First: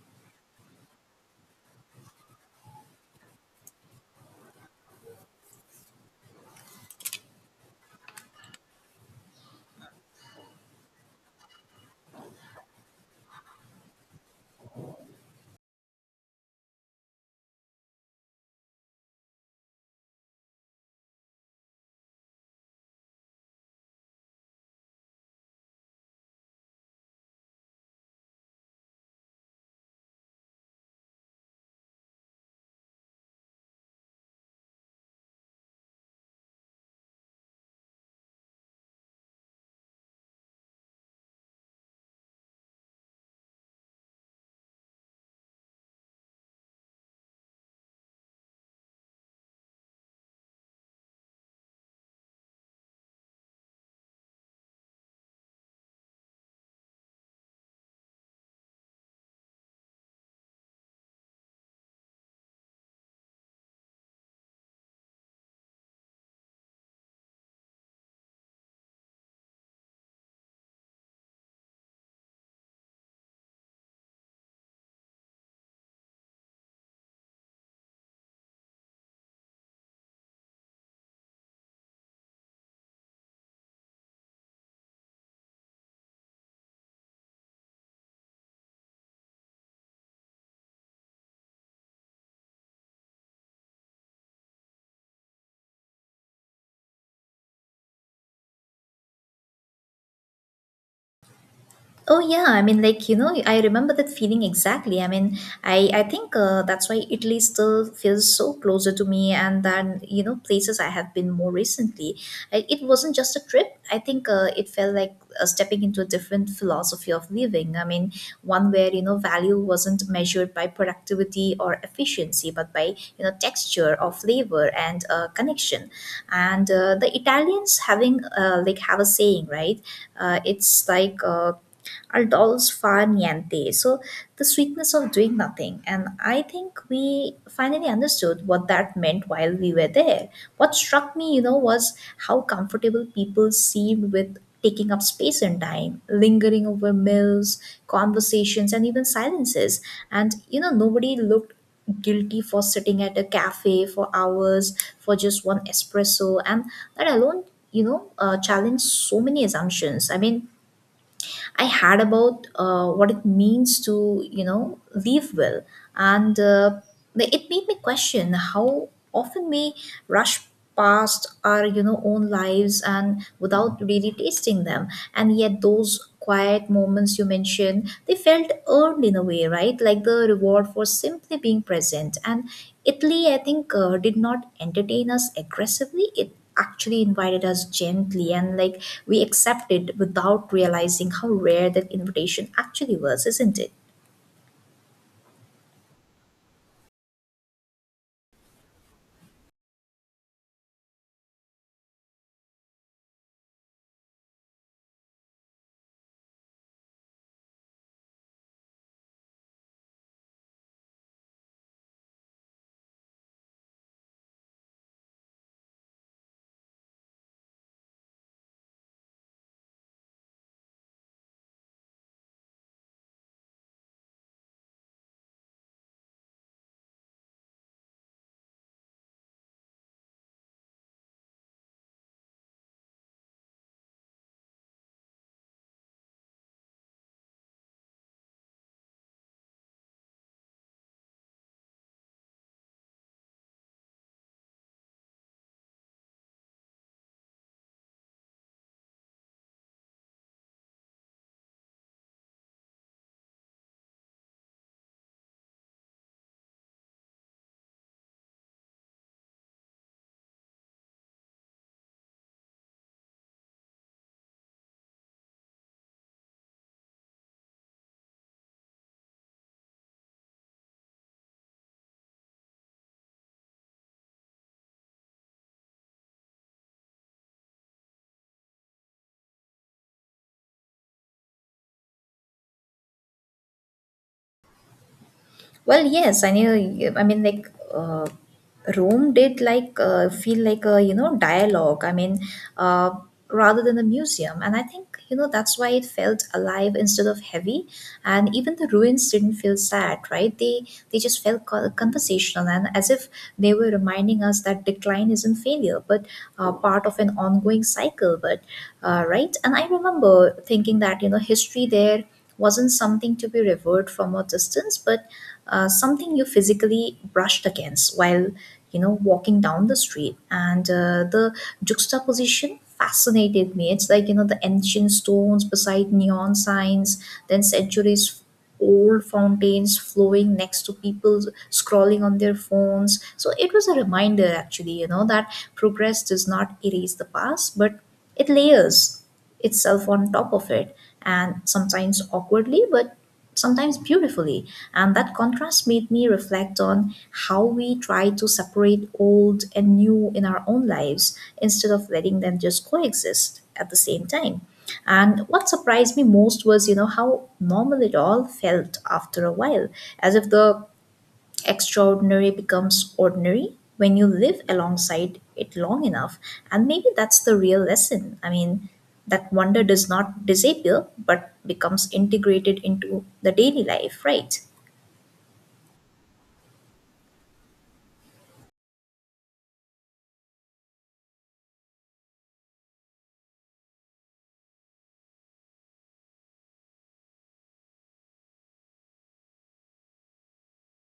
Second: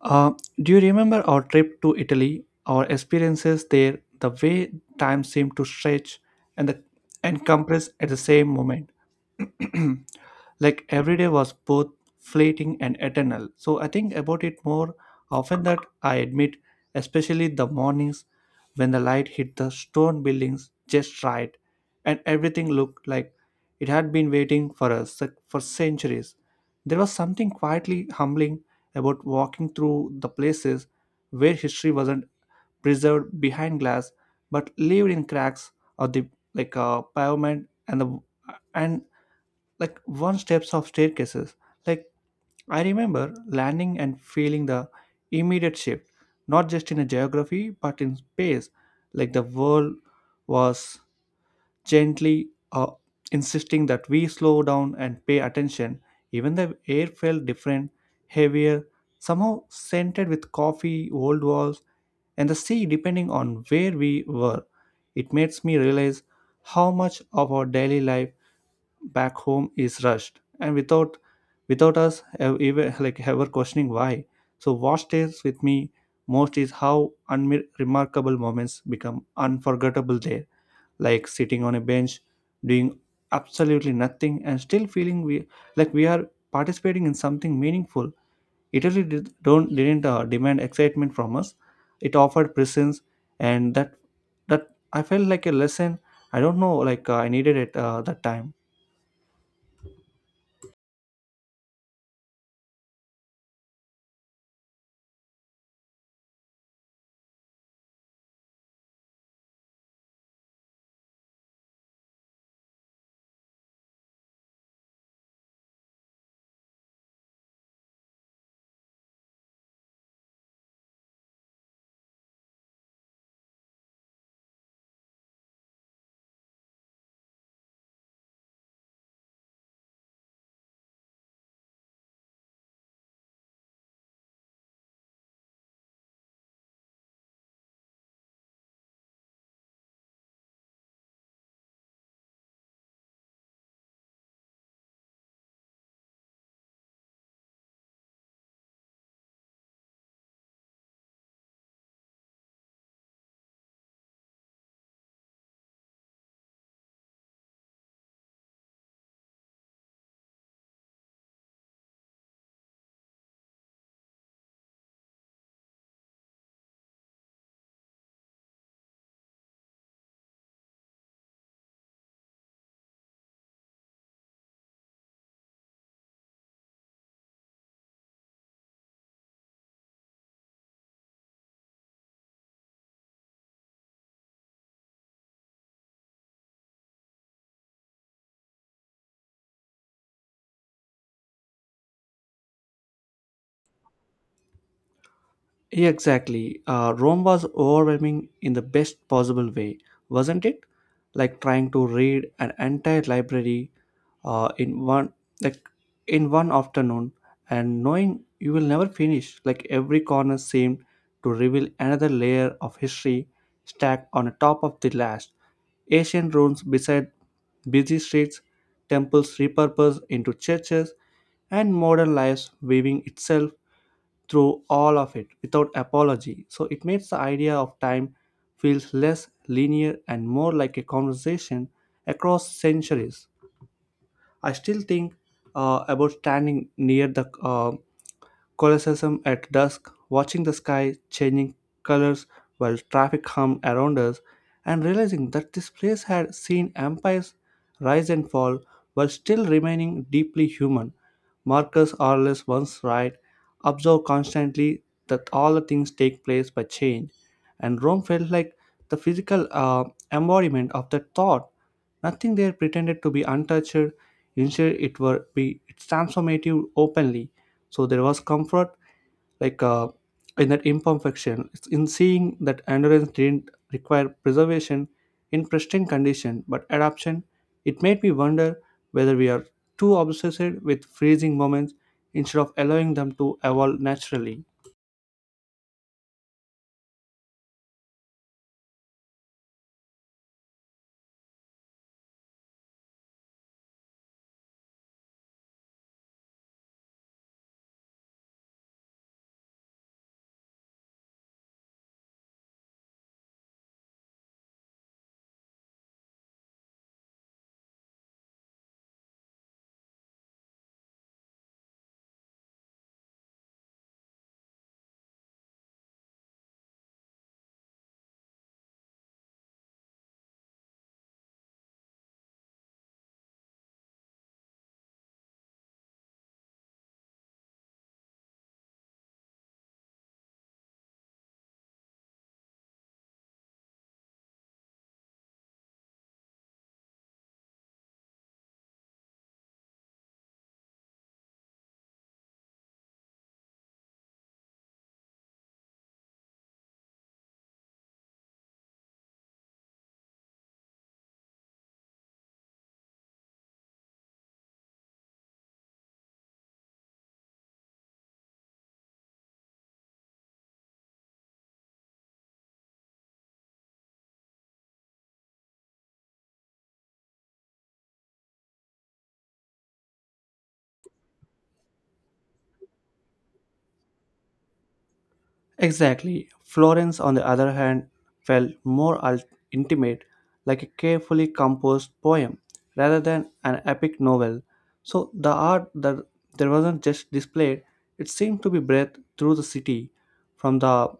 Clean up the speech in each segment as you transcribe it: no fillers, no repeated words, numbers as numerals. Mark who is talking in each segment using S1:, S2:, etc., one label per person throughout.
S1: Uh, do you remember our trip to Italy, our experiences there, the way time seemed to stretch and the and compress at the same moment? Like every day was both fleeting and eternal. So I think about it more often that I admit, especially the mornings when the light hit the stone buildings just right and everything looked like it had been waiting for us for centuries. There was something quietly humbling about walking through the places where history wasn't preserved behind glass but lived in cracks of the like pavement and the and like one steps of staircases like I remember landing and feeling the immediate shift not just in a geography but in space, like the world was gently, insisting that we slow down and pay attention. Even the air felt different, heavier, somehow scented with coffee, old walls, and the sea, depending on where we were. It makes me realize how much of our daily life back home is rushed and without us even like ever questioning why. So what stays with me most is how unremarkable moments become unforgettable there, like sitting on a bench doing absolutely nothing and still feeling we are participating in something meaningful. Italy didn't demand excitement from us, it offered presence, and that I felt like a lesson. I don't know, like I needed it that time.
S2: Oh yeah, I mean, I remember that feeling exactly. I mean, I think that's why Italy still feels so closer to me, and than places I have been more recently. It wasn't just a trip. I think it felt like stepping into a different philosophy of living. I mean, one where value wasn't measured by productivity or efficiency, but by texture or flavor and connection. And the Italians having like have a saying, right? It's like adults far niente. So the sweetness of doing nothing. And I think we finally understood what that meant while we were there. What struck me, you know, was how comfortable people seemed with taking up space and time, lingering over meals, conversations, and even silences. And, you know, nobody looked guilty for sitting at a cafe for hours for just one espresso and that alone challenged so many assumptions. I had about what it means to, you know, live well. And it made me question how often we rush past our, you know, own lives and without really tasting them. And yet those quiet moments you mentioned, they felt earned in a way, right? Like the reward for simply being present. And Italy, I think, did not entertain us aggressively. It actually invited us gently and like we accepted without realizing how rare that invitation actually was, isn't it?
S1: Yeah, exactly. Rome was overwhelming in the best possible way, wasn't it? Like trying to read an entire library uh, in one like in one afternoon, and knowing you will never finish. Like every corner seemed to reveal another layer of history stacked on top of the last. Ancient ruins beside busy streets, temples repurposed into churches, and modern life weaving itself through all of it without apology. So it makes the idea of time feels less linear and more like a conversation across centuries. I still think about standing near the Colosseum at dusk, watching the sky changing colors while traffic hummed around us, and realizing that this place had seen empires rise and fall while still remaining deeply human. Marcus Aurelius once wrote, "Observe constantly that all the things take place by change," and Rome felt like the physical embodiment of that thought. Nothing there pretended to be untouched; instead, it were be its transformative openly. So there was comfort, like, in that imperfection, it's in seeing that endurance didn't require preservation in pristine condition but adaptation. It made me wonder whether we are too obsessed with freezing moments instead of allowing them to evolve naturally.
S2: Well, yes, I knew. I mean, Rome did feel like a dialogue. Uh, rather than a museum, and I think that's why it felt alive instead of heavy. And even the ruins didn't feel sad, right? They just felt conversational, and as if they were reminding us that decline isn't failure, but part of an ongoing cycle. But right, and I remember thinking that history there wasn't something to be revered from a distance, but something you physically brushed against while walking down the street. And the juxtaposition fascinated me. It's like, you know, the ancient stones beside neon signs, then centuries old fountains flowing next to people scrolling on their phones. So it was a reminder, actually, you know, that progress does not erase the past, but it layers itself on top of it, and sometimes awkwardly, but sometimes beautifully. And that contrast made me reflect on how we try to separate old and new in our own lives instead of letting them just coexist at the same time. And what surprised me most was, you know, how normal it all felt after a while, as if the extraordinary becomes ordinary when you live alongside it long enough. And maybe that's the real lesson. I mean, that wonder does not disappear but becomes integrated into the daily life, right?
S1: Exactly. Florence, on the other hand, felt more intimate, like a carefully composed poem rather than an epic novel. So the art that there wasn't just displayed, it seemed to be breathed through the city, from the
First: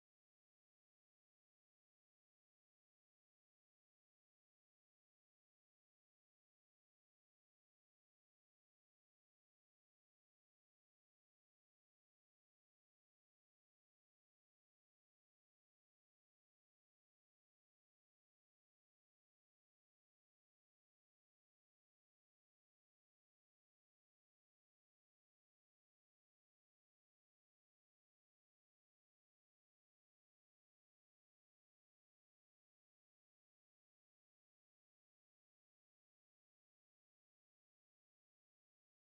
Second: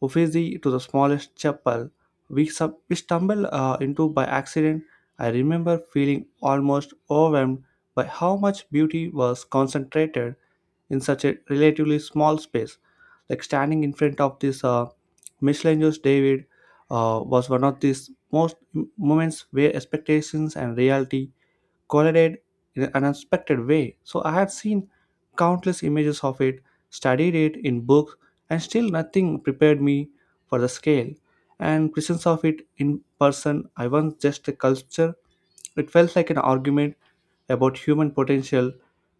S1: Uffizi to the smallest chapel we stumbled into by accident. I remember feeling almost overwhelmed by how much beauty was concentrated in such a relatively small space, like standing in front of this, Michelangelo's David was one of these moments where expectations and reality collided in an unexpected way. So I have seen countless images of it, studied it in books, and still nothing prepared me for the scale and presence of it in person. I once just a culture. It felt like an argument about human potential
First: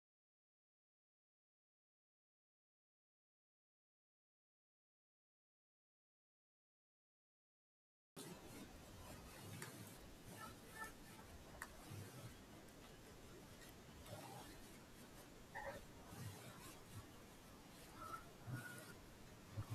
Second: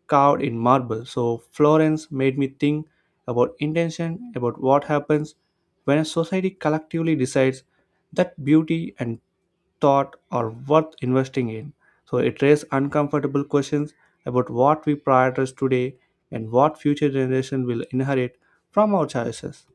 S1: carved in marble. So Florence made me think about intention, about what happens when a society collectively decides that beauty and thought are worth investing in. So it raises uncomfortable questions about what we prioritize today and what future generations will inherit from our choices.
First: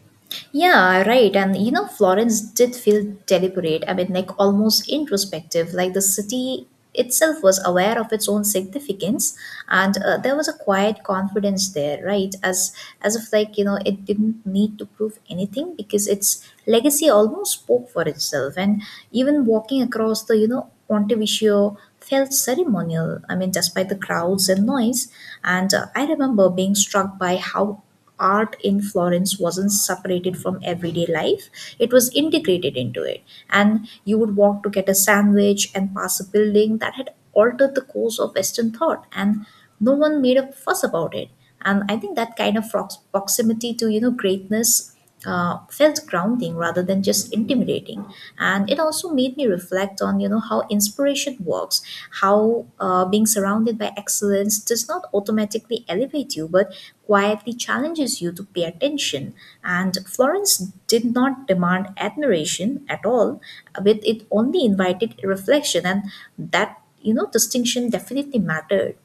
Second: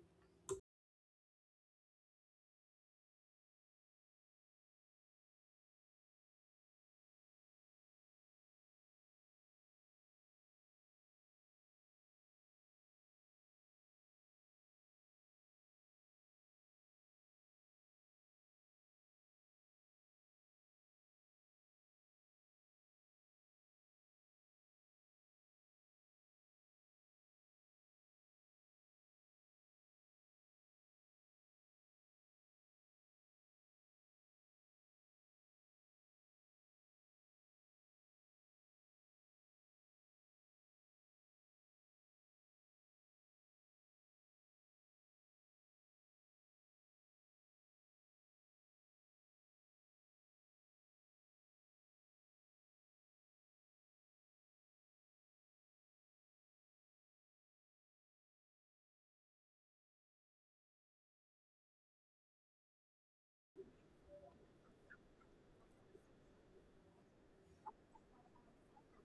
S2: Yeah, right. And you know, Florence did feel deliberate. I mean, like almost introspective, like the city itself was aware of its own significance, and there was a quiet confidence there, right? As if, like, you know, it didn't need to prove anything because its legacy almost spoke for itself. And even walking across the, you know, Pontevicio felt ceremonial, I mean, despite the crowds and noise. And uh, i remember being struck by how art in Florence wasn't separated from everyday life, it was integrated into it. And you would walk to get a sandwich and pass a building that had altered the course of Western thought, and no one made a fuss about it. And I think that kind of proximity to, you know, greatness felt grounding rather than just intimidating. And it also made me reflect on, you know, how inspiration works, how being surrounded by excellence does not automatically elevate you but quietly challenges you to pay attention. And Florence did not demand admiration at all, but it only invited reflection, and that, you know, distinction definitely mattered.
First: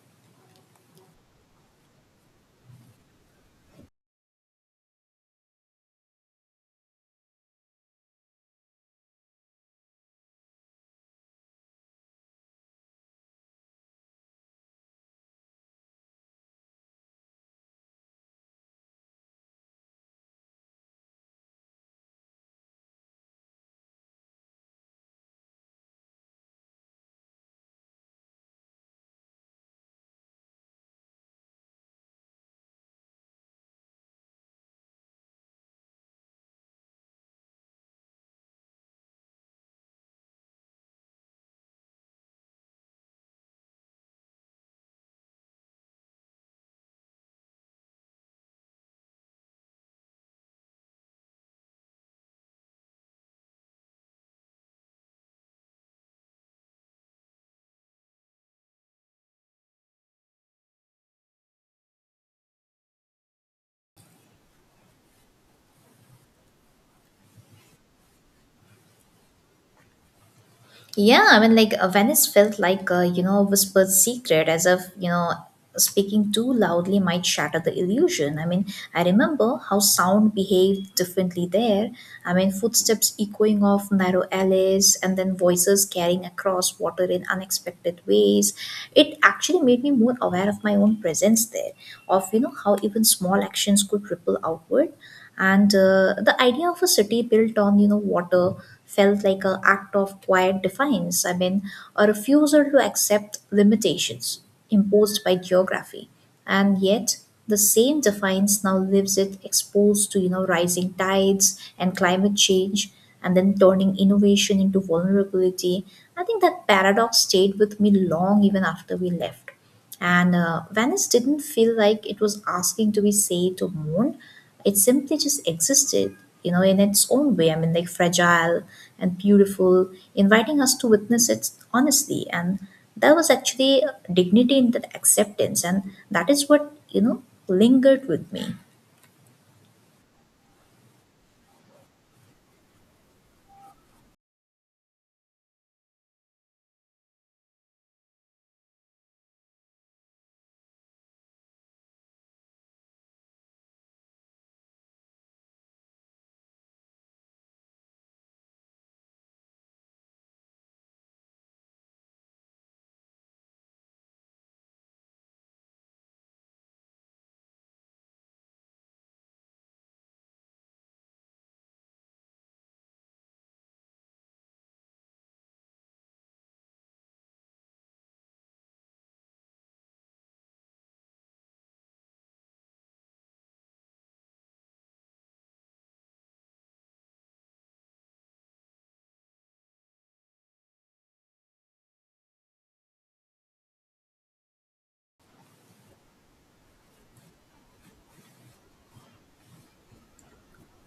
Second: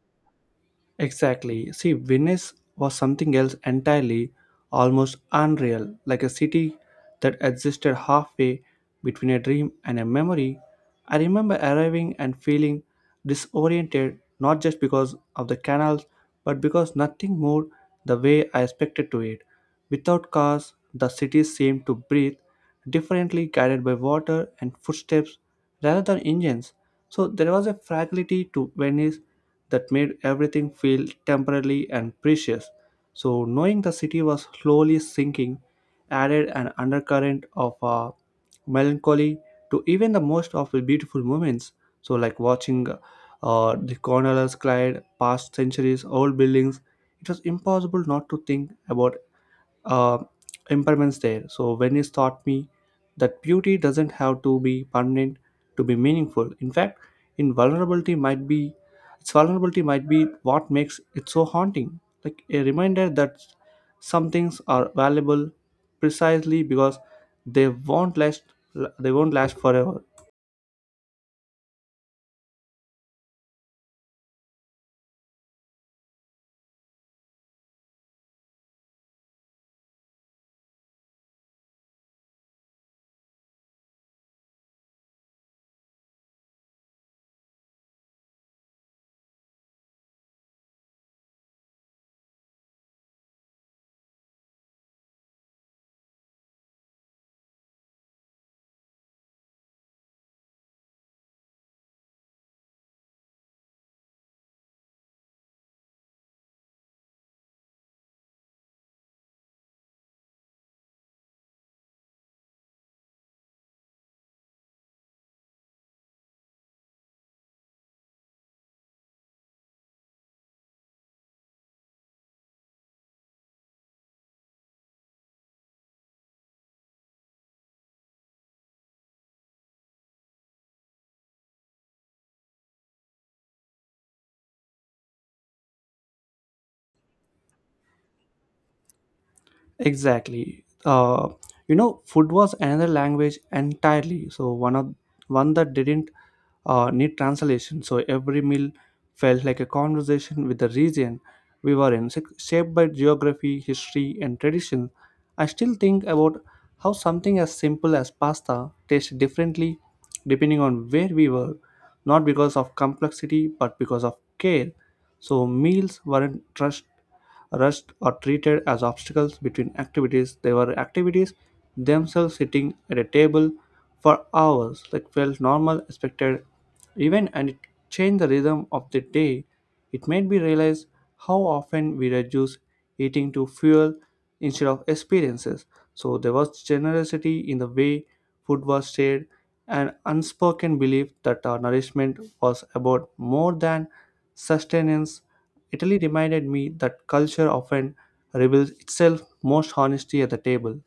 S1: Exactly. See, Venice was something else entirely, almost unreal, like a city that existed halfway between a dream and a memory. I remember arriving and feeling disoriented, not just because of the canals, but because nothing moved the way I expected to it. Without cars, the city seemed to breathe differently, guided by water and footsteps rather than engines. So there was a fragility to Venice that made everything feel temporary and precious. So, knowing the city was slowly sinking added an undercurrent of, melancholy to even the most of the beautiful moments. So, like watching, the gondolas glide past centuries old buildings, it was impossible not to think about, uh, impermanence there. So Venice taught me that beauty doesn't have to be permanent to be meaningful. In fact, in vulnerability might be its vulnerability might be what makes it so haunting. Like a reminder that some things are valuable precisely because they won't last they won't last forever.
S2: Yeah, I mean, Venice felt like a, you know, whispered secret, as if, you know, speaking too loudly might shatter the illusion. I mean, I remember how sound behaved differently there. I mean, footsteps echoing off narrow alleys, and then voices carrying across water in unexpected ways. It actually made me more aware of my own presence there, of, you know, how even small actions could ripple outward. And the idea of a city built on, you know, water felt like an act of quiet defiance, I mean, a refusal to accept limitations imposed by geography. And yet, the same defiance now leaves it exposed to, you know, rising tides and climate change, and then turning innovation into vulnerability. I think that paradox stayed with me long even after we left. And Venice didn't feel like it was asking to be saved or mourned. It simply just existed, you know, in its own way. I mean, like fragile and beautiful, inviting us to witness it honestly. And there was actually dignity in that acceptance. And that is what, you know, lingered with me.
S1: Exactly. You know, food was another language entirely. So one that didn't need translation. So every meal felt like a conversation with the region we were in, shaped by geography, history, and tradition. I still think about how something as simple as pasta tastes differently depending on where we were, not because of complexity but because of care. So meals weren't rushed. Rusts are treated as obstacles between activities. They were activities themselves, sitting at a table for hours, like felt normal, expected event, and it changed the rhythm of the day. It made me realize how often we reduce eating to fuel instead of experiences. So there was generosity in the way food was shared, an unspoken belief that our nourishment was about more than sustenance. Italy reminded me that culture often reveals itself most honestly at the table.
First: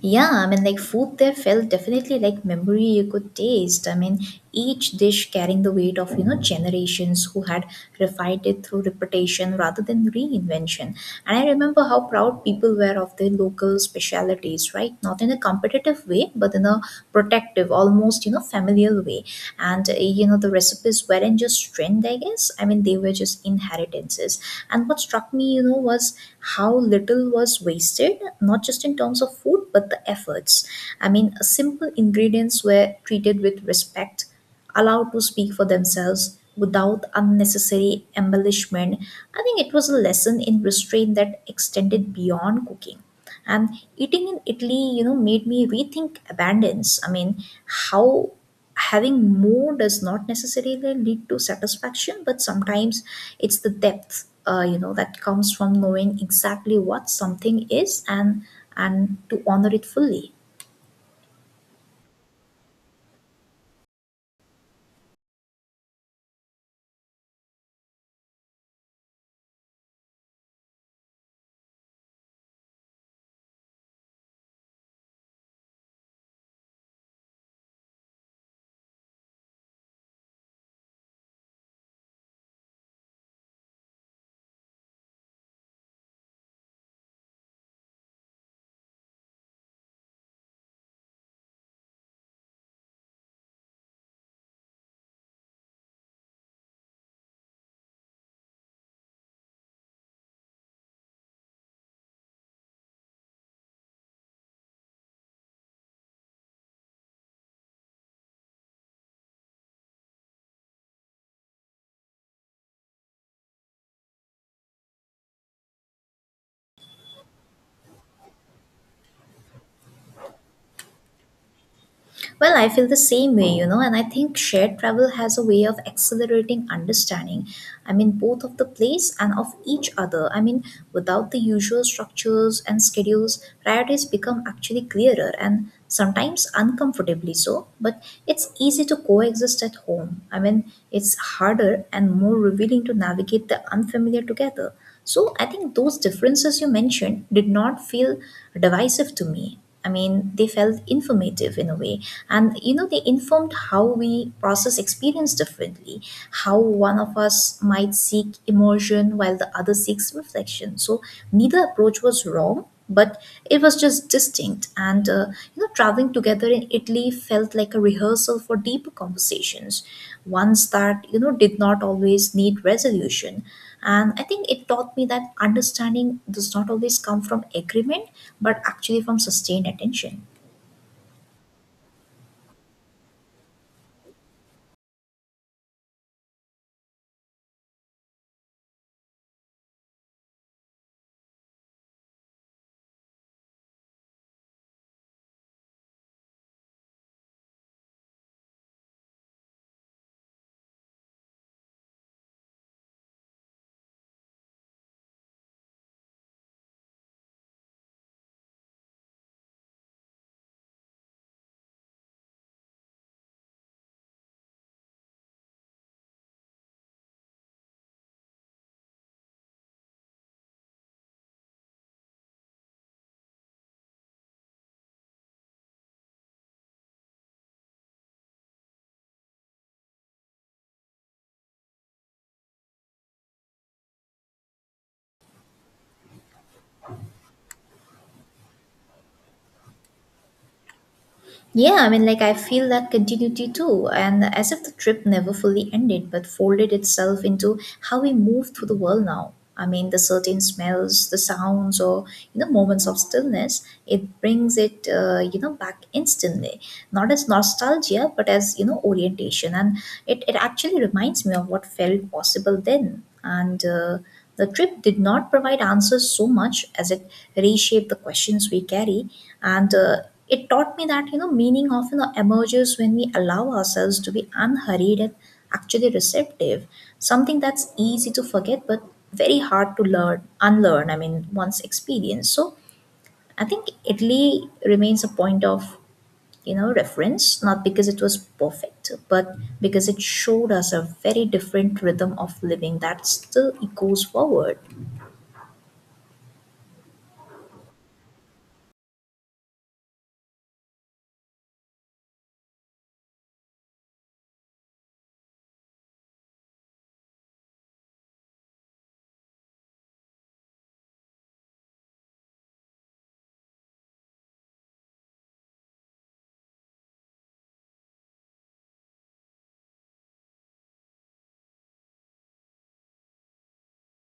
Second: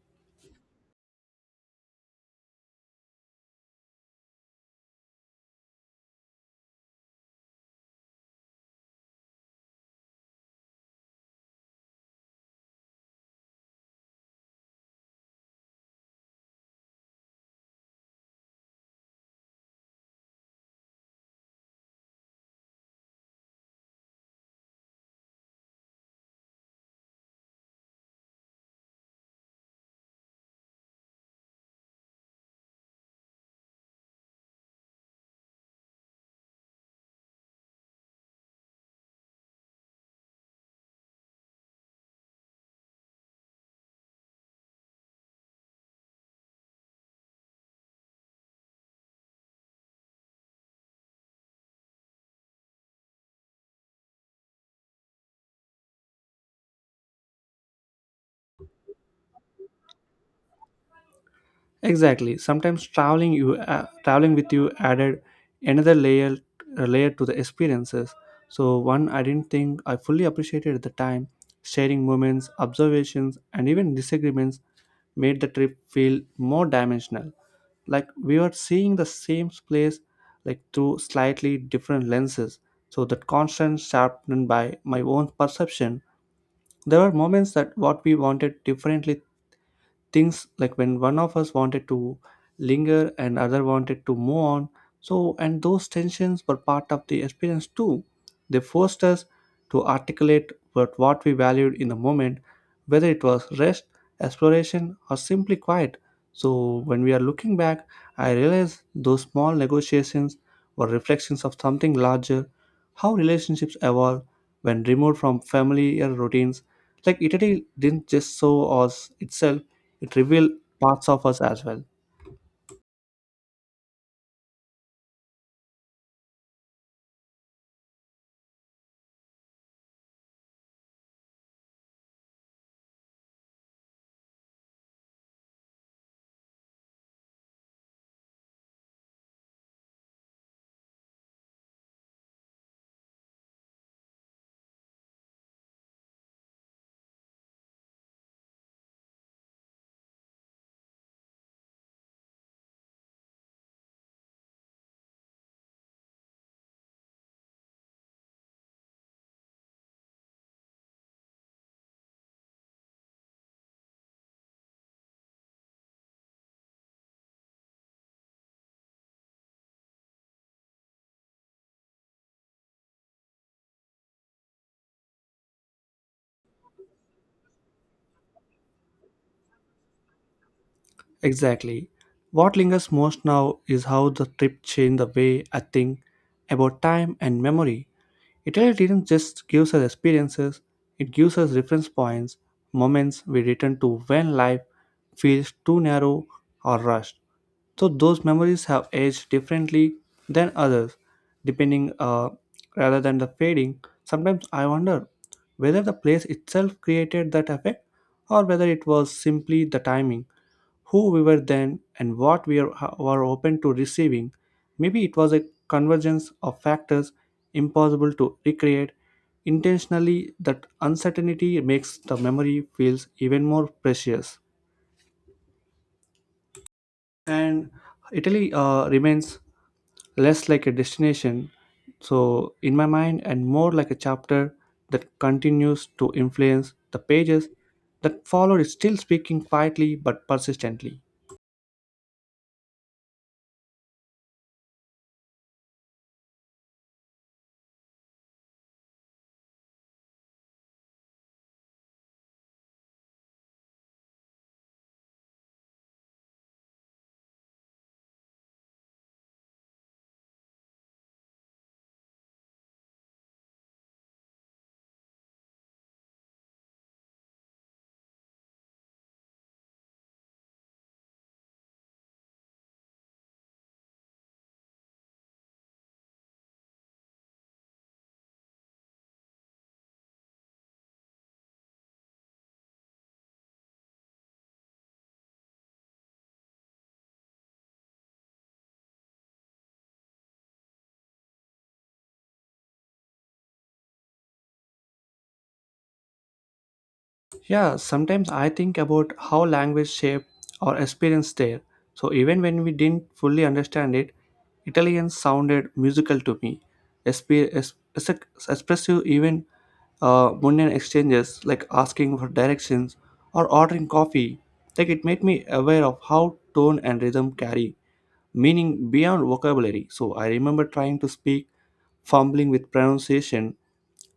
S2: Yeah, I mean, like food there felt definitely like memory you could taste. I mean, each dish carrying the weight of, you know, generations who had refined it through reputation rather than reinvention. And I remember how proud people were of their local specialities, right? Not in a competitive way, but in a protective, almost, you know, familial way. And, you know, the recipes weren't just strength, I guess. I mean, they were just inheritances. And what struck me, you know, was how little was wasted, not just in terms of food, but the efforts. I mean, simple ingredients were treated with respect, allowed to speak for themselves without unnecessary embellishment. I think it was a lesson in restraint that extended beyond cooking. And eating in Italy, you know, made me rethink abundance. I mean, how having more does not necessarily lead to satisfaction, but sometimes it's the depth, you know, that comes from knowing exactly what something is, and to honor it fully.
S1: Exactly. Sometimes traveling with you added another layer to the experiences. So one I didn't think I fully appreciated at the time. Sharing moments, observations, and even disagreements made the trip feel more dimensional. Like we were seeing the same place like through slightly different lenses. So that constant sharpened by my own perception. There were moments that what we wanted differently, things like when one of us wanted to linger and other wanted to move on, so and those tensions were part of the experience too. They forced us to articulate what we valued in the moment, whether it was rest, exploration, or simply quiet. So when we are looking back, I realize those small negotiations were reflections of something larger, how relationships evolve when removed from familiar routines. Like Italy didn't just show us itself, it reveals parts of us as well.
S2: Well, I feel the same way, you know, and I think shared travel has a way of accelerating understanding. I mean, both of the place and of each other. I mean, without the usual structures and schedules, priorities become actually clearer and sometimes uncomfortably so, but it's easy to coexist at home. I mean, it's harder and more revealing to navigate the unfamiliar together. So I think those differences you mentioned did not feel divisive to me. I mean, they felt informative in a way. And, you know, they informed how we process experience differently, how one of us might seek immersion while the other seeks reflection. So neither approach was wrong, but it was just distinct. You know, traveling together in Italy felt like a rehearsal for deeper conversations, ones that, you know, did not always need resolution. And I think it taught me that understanding does not always come from agreement, but actually from sustained attention.
S1: Exactly. What lingers most now is how the trip changed the way I think about time and memory. Italy didn't just give us experiences, it gives us reference points, moments we return to when life feels too narrow or rushed. So those memories have aged differently than others, depending, rather than the fading. Sometimes I wonder whether the place itself created that effect or whether it was simply the timing, who we were then and what we are, were open to receiving. Maybe it was a convergence of factors impossible to recreate intentionally. That uncertainty makes the memory feels even more precious. And Italy, remains less like a destination, so in my mind, and more like a chapter that continues to influence the pages that followed, still speaking quietly but persistently.
S2: Yeah, I mean, like I feel that continuity too, and as if the trip never fully ended but folded itself into how we move through the world now. I mean, the certain smells, the sounds, or you know, moments of stillness, it brings it, you know, back instantly. Not as nostalgia, but as, you know, orientation, and it actually reminds me of what felt possible then. And The trip did not provide answers so much as it reshaped the questions we carry, and it taught me that, you know, meaning often emerges when we allow ourselves to be unhurried and actually receptive. Something that's easy to forget, but very hard to unlearn. I mean, once experienced. So I think Italy remains a point of, you know, reference, not because it was perfect, but because it showed us a very different rhythm of living that still echoes forward.
S1: Yeah, sometimes I think about how language shape our experience there. So even when we didn't fully understand it, Italian sounded musical to me. Expressive even mundane exchanges like asking for directions or ordering coffee. Like it made me aware of how tone and rhythm carry meaning beyond vocabulary. So I remember trying to speak, fumbling with pronunciation,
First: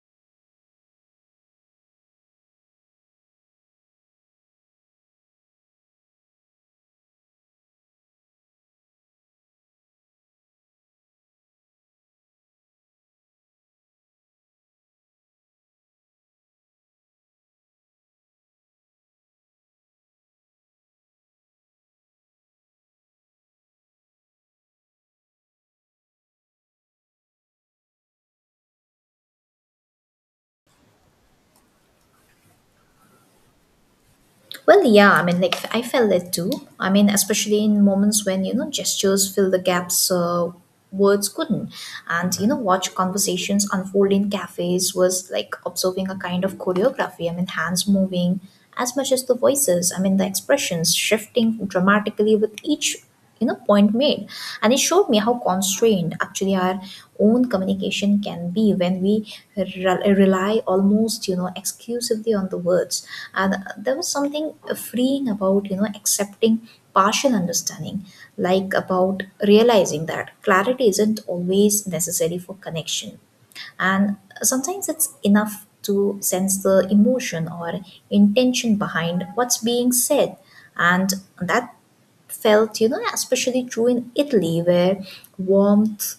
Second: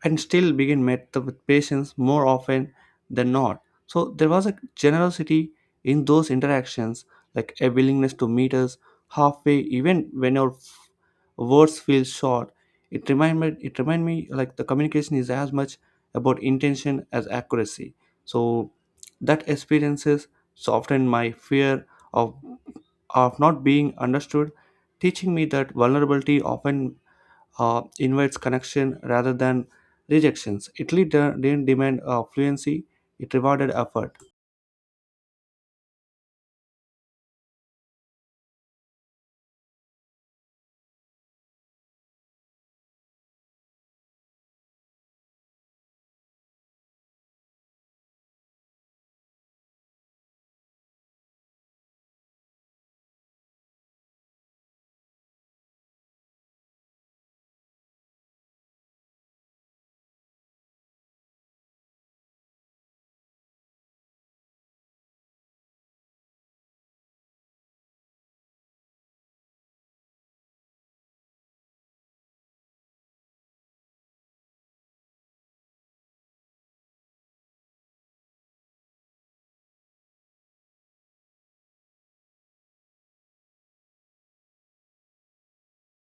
S1: and still begin met with patients more often than not. So there was a generosity in those interactions, like a willingness to meet us halfway, even when our words feel short. It remind me like the communication is as much about intention as accuracy. So that experiences softened my fear of of not being understood, teaching me that vulnerability often invites connection rather than rejections. Italy didn't demand fluency, it rewarded effort.
S2: Well, yeah, I mean, like I felt it too. I mean, especially in moments when, you know, gestures fill the gaps words couldn't, and you know, watch conversations unfold in cafes was like observing a kind of choreography. I mean, hands moving as much as the voices. I mean, the expressions shifting dramatically with each, you know, point made. And it showed me how constrained actually our own communication can be when we rely almost, you know, exclusively on the words. And there was something freeing about, you know, accepting partial understanding, like about realizing that clarity isn't always necessary for connection. And sometimes it's enough to sense the emotion or intention behind what's being said. And that felt, you know, especially true in Italy, where warmth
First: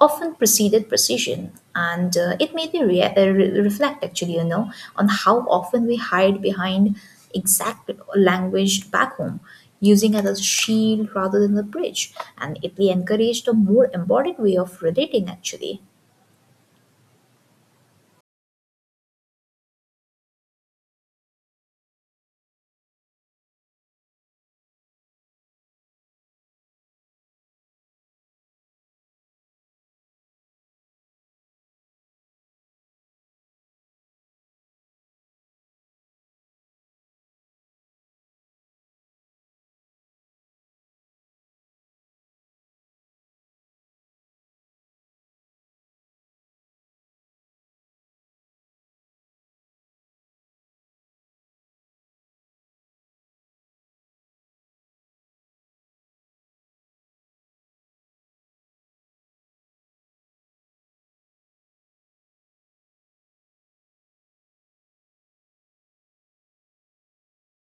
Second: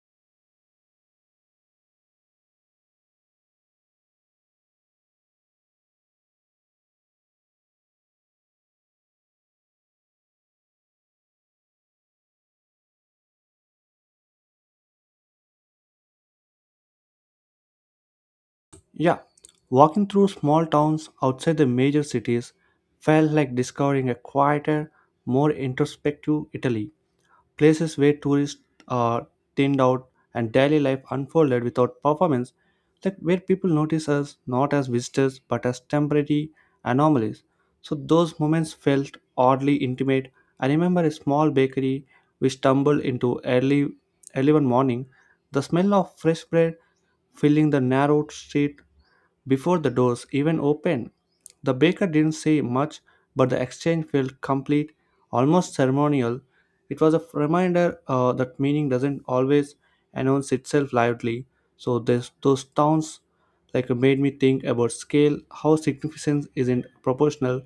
S2: often preceded precision. And it made me reflect, actually, you know, on how often we hide behind exact language back home, using it as a shield rather than a bridge. And Italy encouraged a more embodied way of relating, actually.
S1: Yeah, walking through small towns outside the major cities felt like discovering a quieter, more introspective Italy. Places where tourists are thinned out and daily life unfolded without performance, like where people notice us not as visitors but as temporary anomalies. So those moments felt oddly intimate. I remember a small bakery we stumbled into early one morning. The smell of fresh bread filling the narrow street before the doors even opened. The baker didn't say much, but the exchange felt complete, almost ceremonial. It was a reminder that meaning doesn't always announce itself loudly. So those towns like made me think about scale, how significance isn't proportional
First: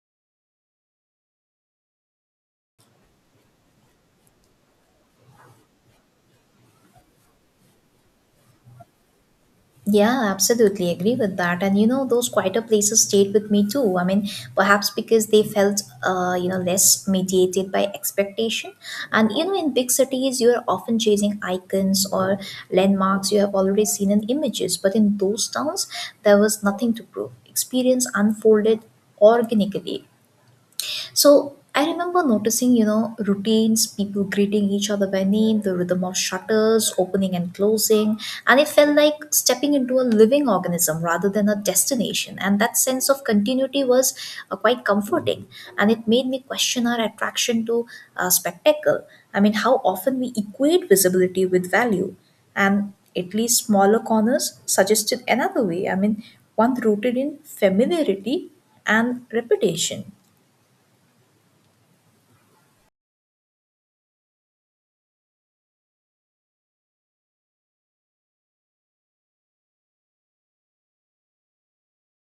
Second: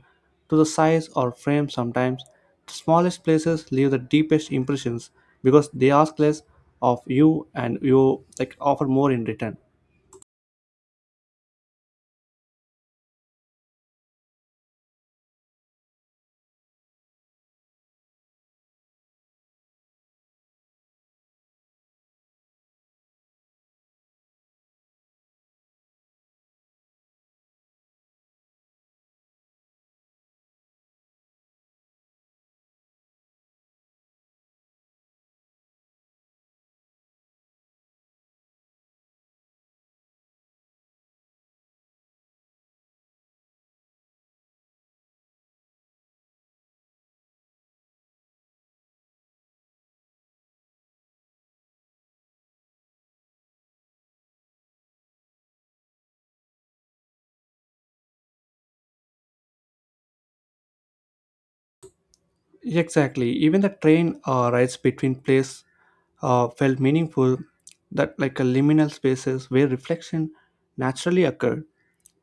S1: to the size or frame sometimes. The smallest places leave the deepest impressions because they ask less of you and you like offer more in return.
S2: Yeah, absolutely agree with that. And you know, those quieter places stayed with me too. I mean, perhaps because they felt, you know, less mediated by expectation. And you know, in big cities, you are often chasing icons or landmarks you have already seen in images. But in those towns, there was nothing to prove. Experience unfolded organically, so I remember noticing, you know, routines, people greeting each other by name, the rhythm of shutters, opening and closing, and it felt like stepping into a living organism rather than a destination. And that sense of continuity was quite comforting, and it made me question our attraction to spectacle. I mean, how often we equate visibility with value, and at least smaller corners suggested another way. I mean, one rooted in familiarity and reputation.
S1: Exactly. Even the train rides between place felt meaningful, that like a liminal spaces where reflection naturally occurred.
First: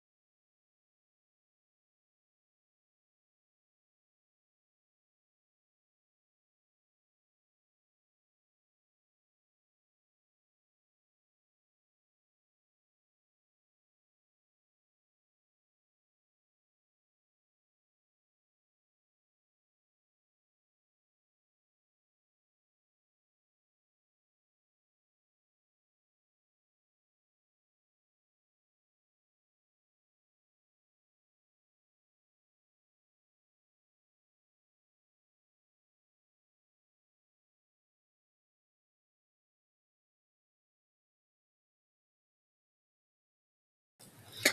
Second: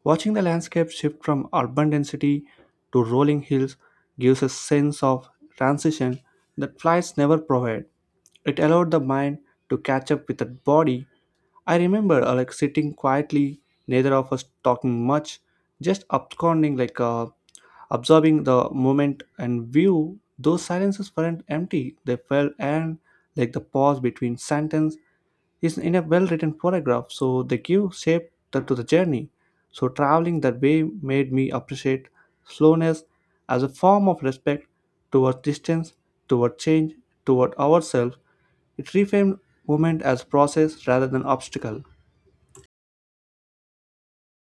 S1: Watching the landscape shift from urban density to rolling hills gives a sense of transition that flights never provide. It allowed the mind to catch up with the body. I remember like sitting quietly, neither of us talking much, just absconding like absorbing the moment and view. Those silences weren't empty; they felt and like the pause between sentence is in a well written paragraph, so they give shape to the journey. So traveling that way made me appreciate slowness as a form of respect toward distance, toward change, toward ourselves. It reframed movement as process rather than obstacle.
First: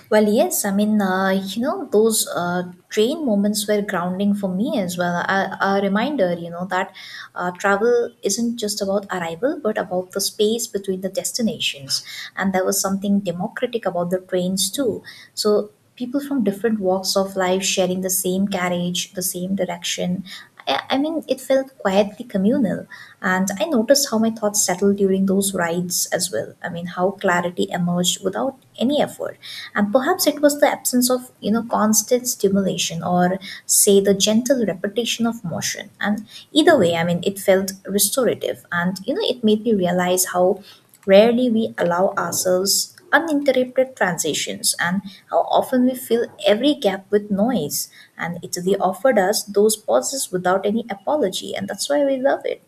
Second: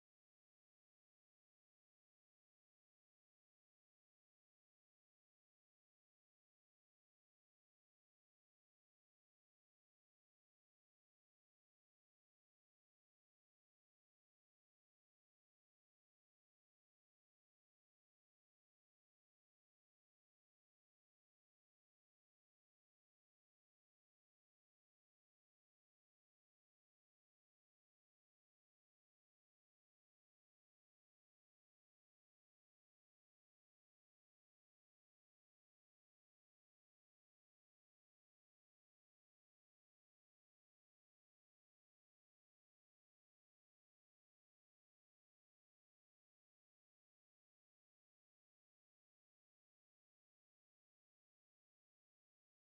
S2: Well, yes, I mean, you know, those train moments were grounding for me as well. A reminder, you know, that travel isn't just about arrival, but about the space between the destinations. And there was something democratic about the trains too. So people from different walks of life sharing the same carriage, the same direction. I mean, it felt quietly communal, and I noticed how my thoughts settled during those rides as well. I mean, how clarity emerged without any effort, and perhaps it was the absence of you know constant stimulation or say the gentle repetition of motion. And either way, I mean, it felt restorative, and you know, it made me realize how rarely we allow ourselves uninterrupted transitions, and how often we fill every gap with noise. And Italy offered us those pauses without any apology, and that's why we love it.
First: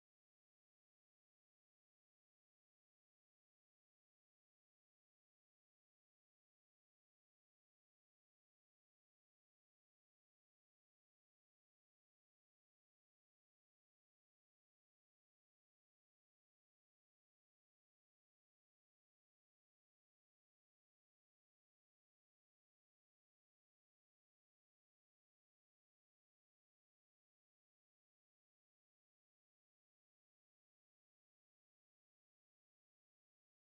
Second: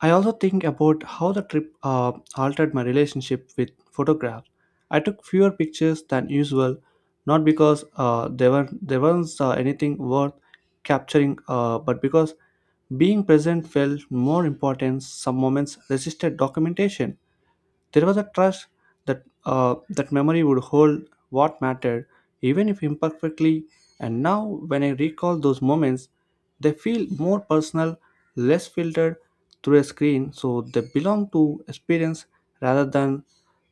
S1: I also think about how the trip altered my relationship with photograph. I took fewer pictures than usual, not because there were there wasn't anything worth capturing, but because being present felt more important. Some moments resisted documentation, there was a trust that memory would hold what mattered, even if imperfectly. And now, when I recall those moments, they feel more personal, less filtered through a screen, so they belong to experience rather than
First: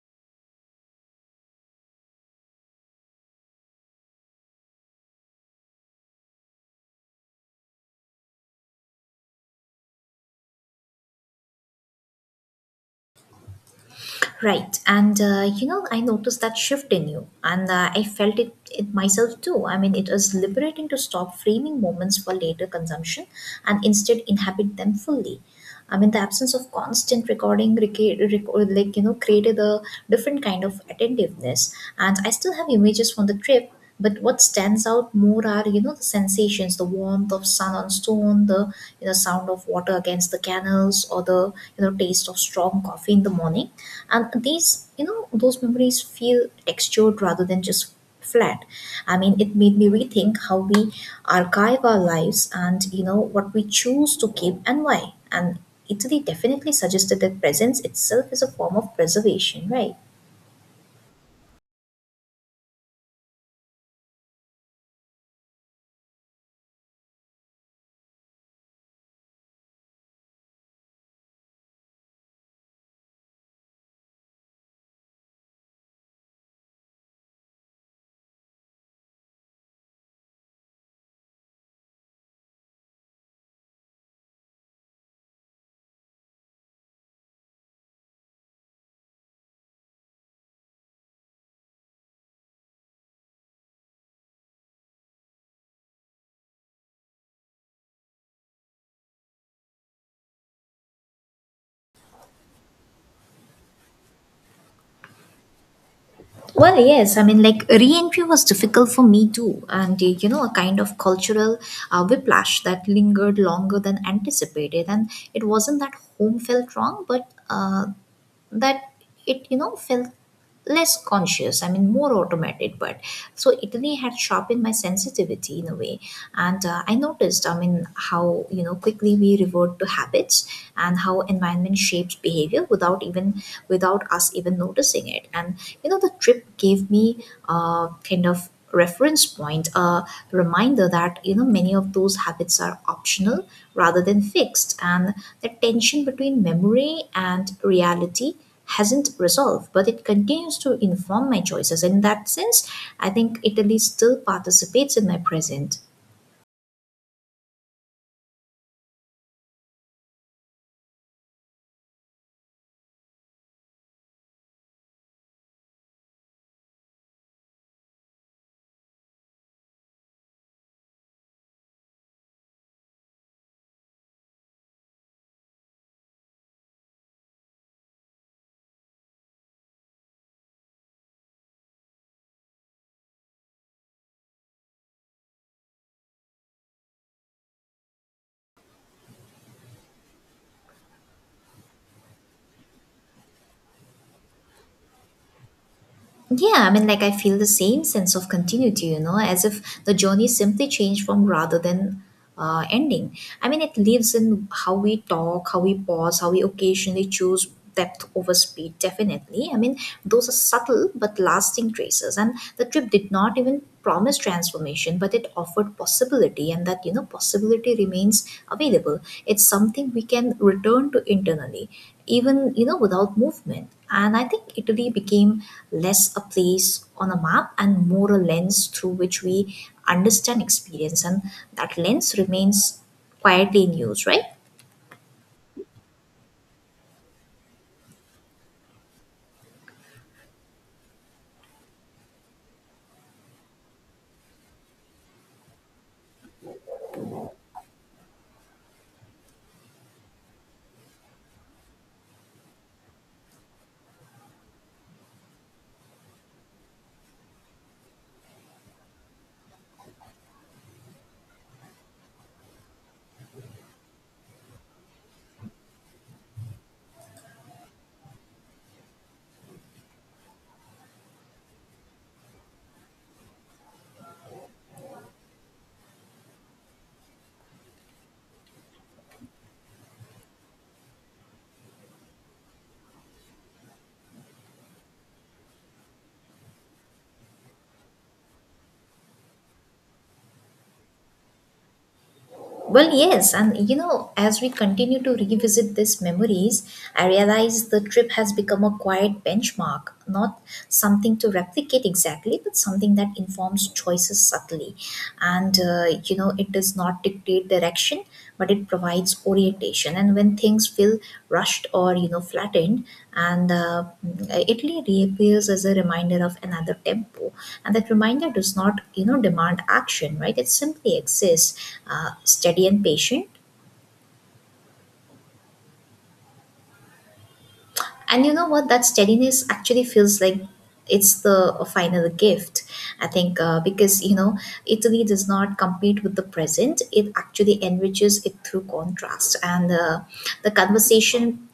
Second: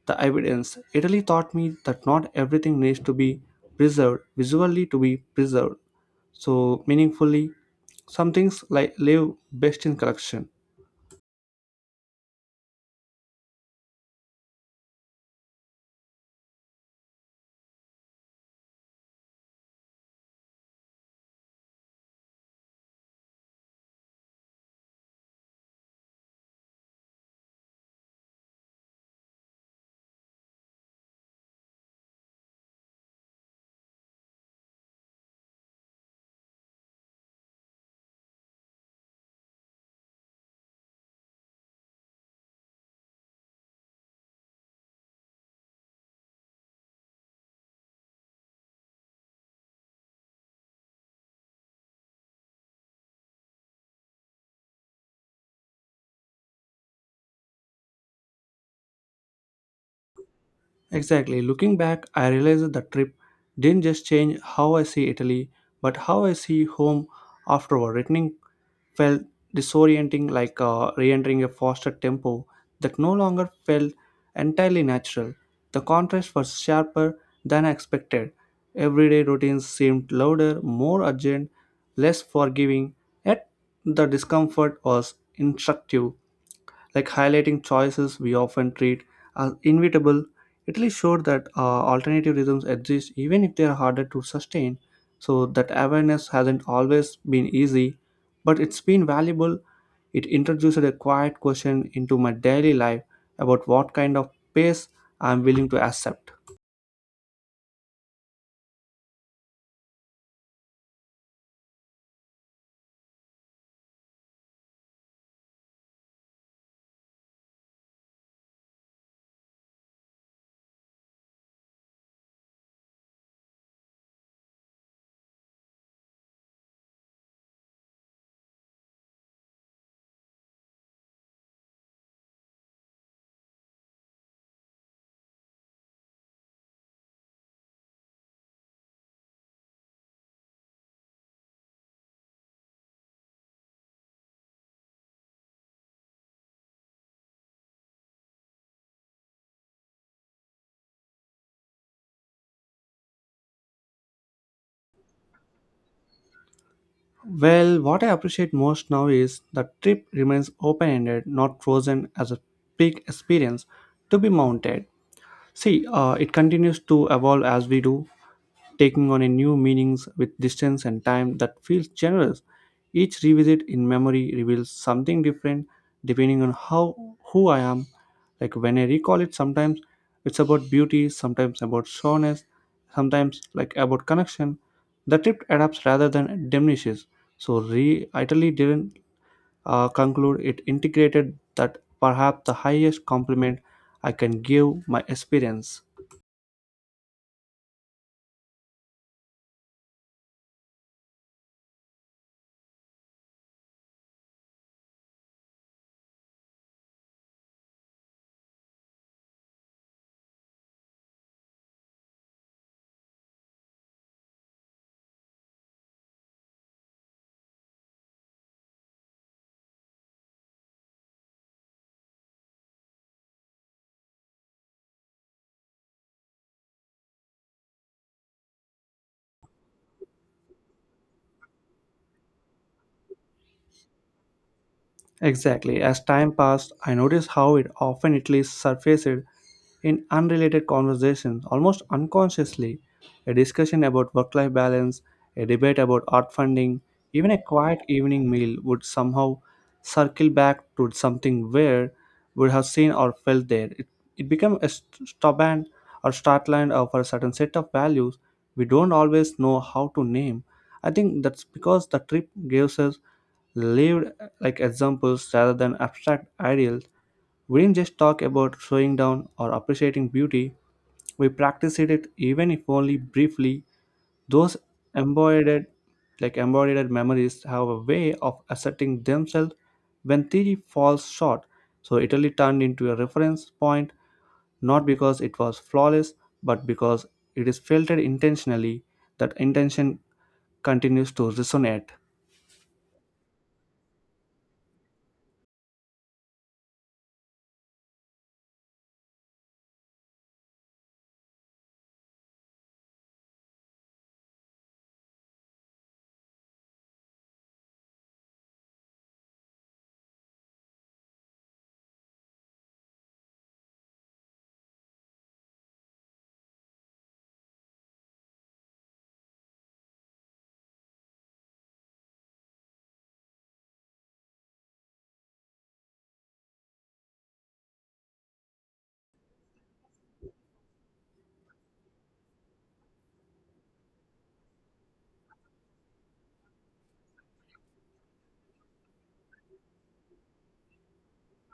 S1: the evidence. Italy taught me that not everything needs to be preserved visually to be preserved so meaningfully. Some things like live best in collection.
S2: Right. And, you know, I noticed that shift in you, and I felt it myself too. I mean, it is liberating to stop framing moments for later consumption and instead inhabit them fully. I mean, the absence of constant recording, like, you know, created a different kind of attentiveness. And I still have images from the trip, but what stands out more are you know the sensations, the warmth of sun on stone, the you know sound of water against the canals, or the you know taste of strong coffee in the morning, and these you know those memories feel textured rather than just flat. I mean, it made me rethink how we archive our lives, and you know what we choose to keep and why. And Italy definitely suggested that presence itself is a form of preservation, right?
S1: Exactly. Looking back, I realized that the trip didn't just change how I see Italy, but how I see home afterward. Returning felt disorienting, like re entering a faster tempo that no longer felt entirely natural. The contrast was sharper than I expected. Everyday routines seemed louder, more urgent, less forgiving, yet the discomfort was instructive like highlighting choices we often treat as inevitable. It really showed that alternative rhythms exist even if they are harder to sustain. So that awareness hasn't always been easy, but it's been valuable. It introduced a quiet question into my daily life about what kind of pace I'm willing to accept.
S2: Well, yes. I mean, like re-entry was difficult for me too, and you know, a kind of cultural whiplash that lingered longer than anticipated. And it wasn't that home felt wrong, but that it you know felt less conscious. I mean more automated, but so Italy had sharpened my sensitivity in a way, and I noticed, I mean how you know quickly we revert to habits, and how environment shapes behavior without even without us even noticing it. And you know the trip gave me kind of reference point, a reminder that you know many of those habits are optional rather than fixed. And the tension between memory and reality hasn't resolved, but it continues to inform my choices. And in that sense, I think Italy still participates in my present.
S1: Well, what I appreciate most now is the trip remains open ended, not frozen as a peak experience to be mounted. See, it continues to evolve as we do, taking on a new meanings with distance and time that feels generous. Each revisit in memory reveals something different depending on how who I am. Like when I recall it, sometimes it's about beauty, sometimes about soreness, sometimes like about connection. The trip adapts rather than diminishes. So re Italy didn't conclude it integrated that perhaps the highest compliment I can give my experience.
S2: Yeah, I mean, like I feel the same sense of continuity, you know, as if the journey simply changed from rather than ending. I mean, it lives in how we talk, how we pause, how we occasionally choose depth over speed, definitely. I mean, those are subtle but lasting traces. And the trip did not even promise transformation, but it offered possibility, and that, you know, possibility remains available. It's something we can return to internally even you know without movement. And I think Italy became less a place on a map and more a lens through which we understand experience, and that lens remains quietly in use, right?
S1: Exactly. As time passed, I noticed how it often at least surfaced in unrelated conversations, almost unconsciously. A discussion about work life balance, a debate about art funding, even a quiet evening meal would somehow circle back to something where would have seen or felt there. It became a stubborn or startline of a certain set of values we don't always know how to name. I think that's because the trip gives us lived like examples rather than abstract ideals. We didn't just talk about slowing down or appreciating beauty, we practiced it even if only briefly. Those embodied like embodied memories have a way of asserting themselves when theory falls short. So Italy turned into a reference point not because it was flawless, but because it is filtered intentionally. That intention continues to resonate.
S2: Well, yes, and you know as we continue to revisit these memories, I realize the trip has become a quiet benchmark, not something to replicate exactly but something that informs choices subtly. And you know it does not dictate direction but it provides orientation, and when things feel rushed or you know flattened, and Italy reappears as a reminder of another tempo. And that reminder does not you know demand action, right? It simply exists, steady and patient. And you know what that steadiness actually feels like, it's the final gift, I think, because you know Italy does not compete with the present, it actually enriches it through contrast. And the conversation,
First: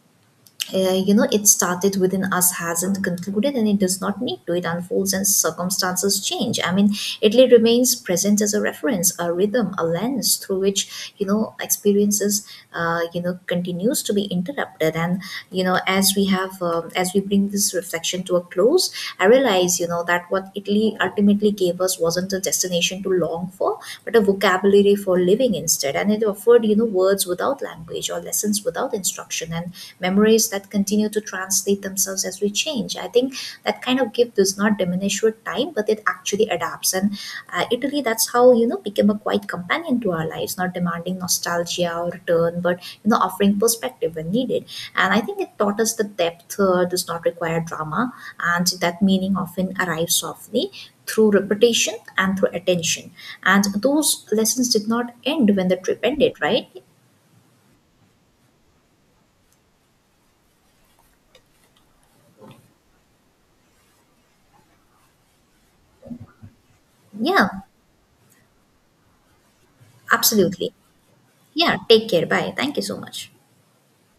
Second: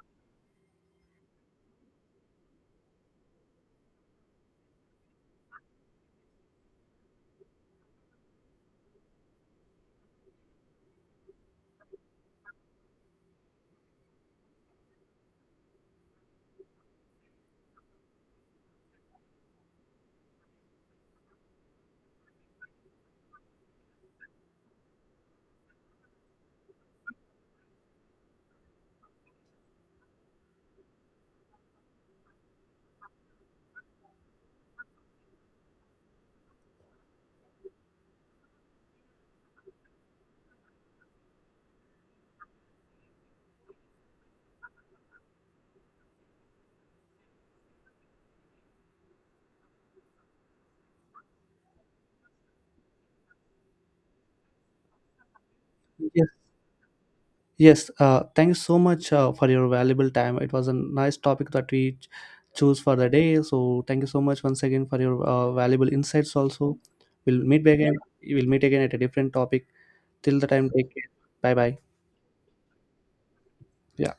S2: you know it started within us hasn't concluded, and it does not need to. It unfolds and circumstances change. I mean Italy remains present as a reference, a rhythm, a lens through which you know experiences you know continues to be interrupted. And you know as we have as we bring this reflection to a close, I realize you know that what Italy ultimately gave us wasn't a destination to long for, but a vocabulary for living instead. And it offered you know words without language or lessons without instruction, and memories that continue to translate themselves as we change. I think that kind of gift does not diminish with time but it actually adapts. And Italy, that's how you know became a quiet companion to our lives, not demanding nostalgia or return but you know offering perspective when needed. And I think it taught us that depth does not require drama, and that meaning often arrives softly through repetition and through attention. And those lessons did not end when the trip
S1: Yes,
S2: ended, right?
S1: Yes, thanks so much for your valuable time. It was a nice topic that we choose for the day. So thank you so much once again for your valuable insights. Also, we'll
S2: Yeah,
S1: meet again. We'll meet again at a different topic. Till the time,
S2: absolutely.
S1: take care. Bye
S2: Yeah,
S1: bye.
S2: take care. Bye. Thank you so much.
S1: Yeah.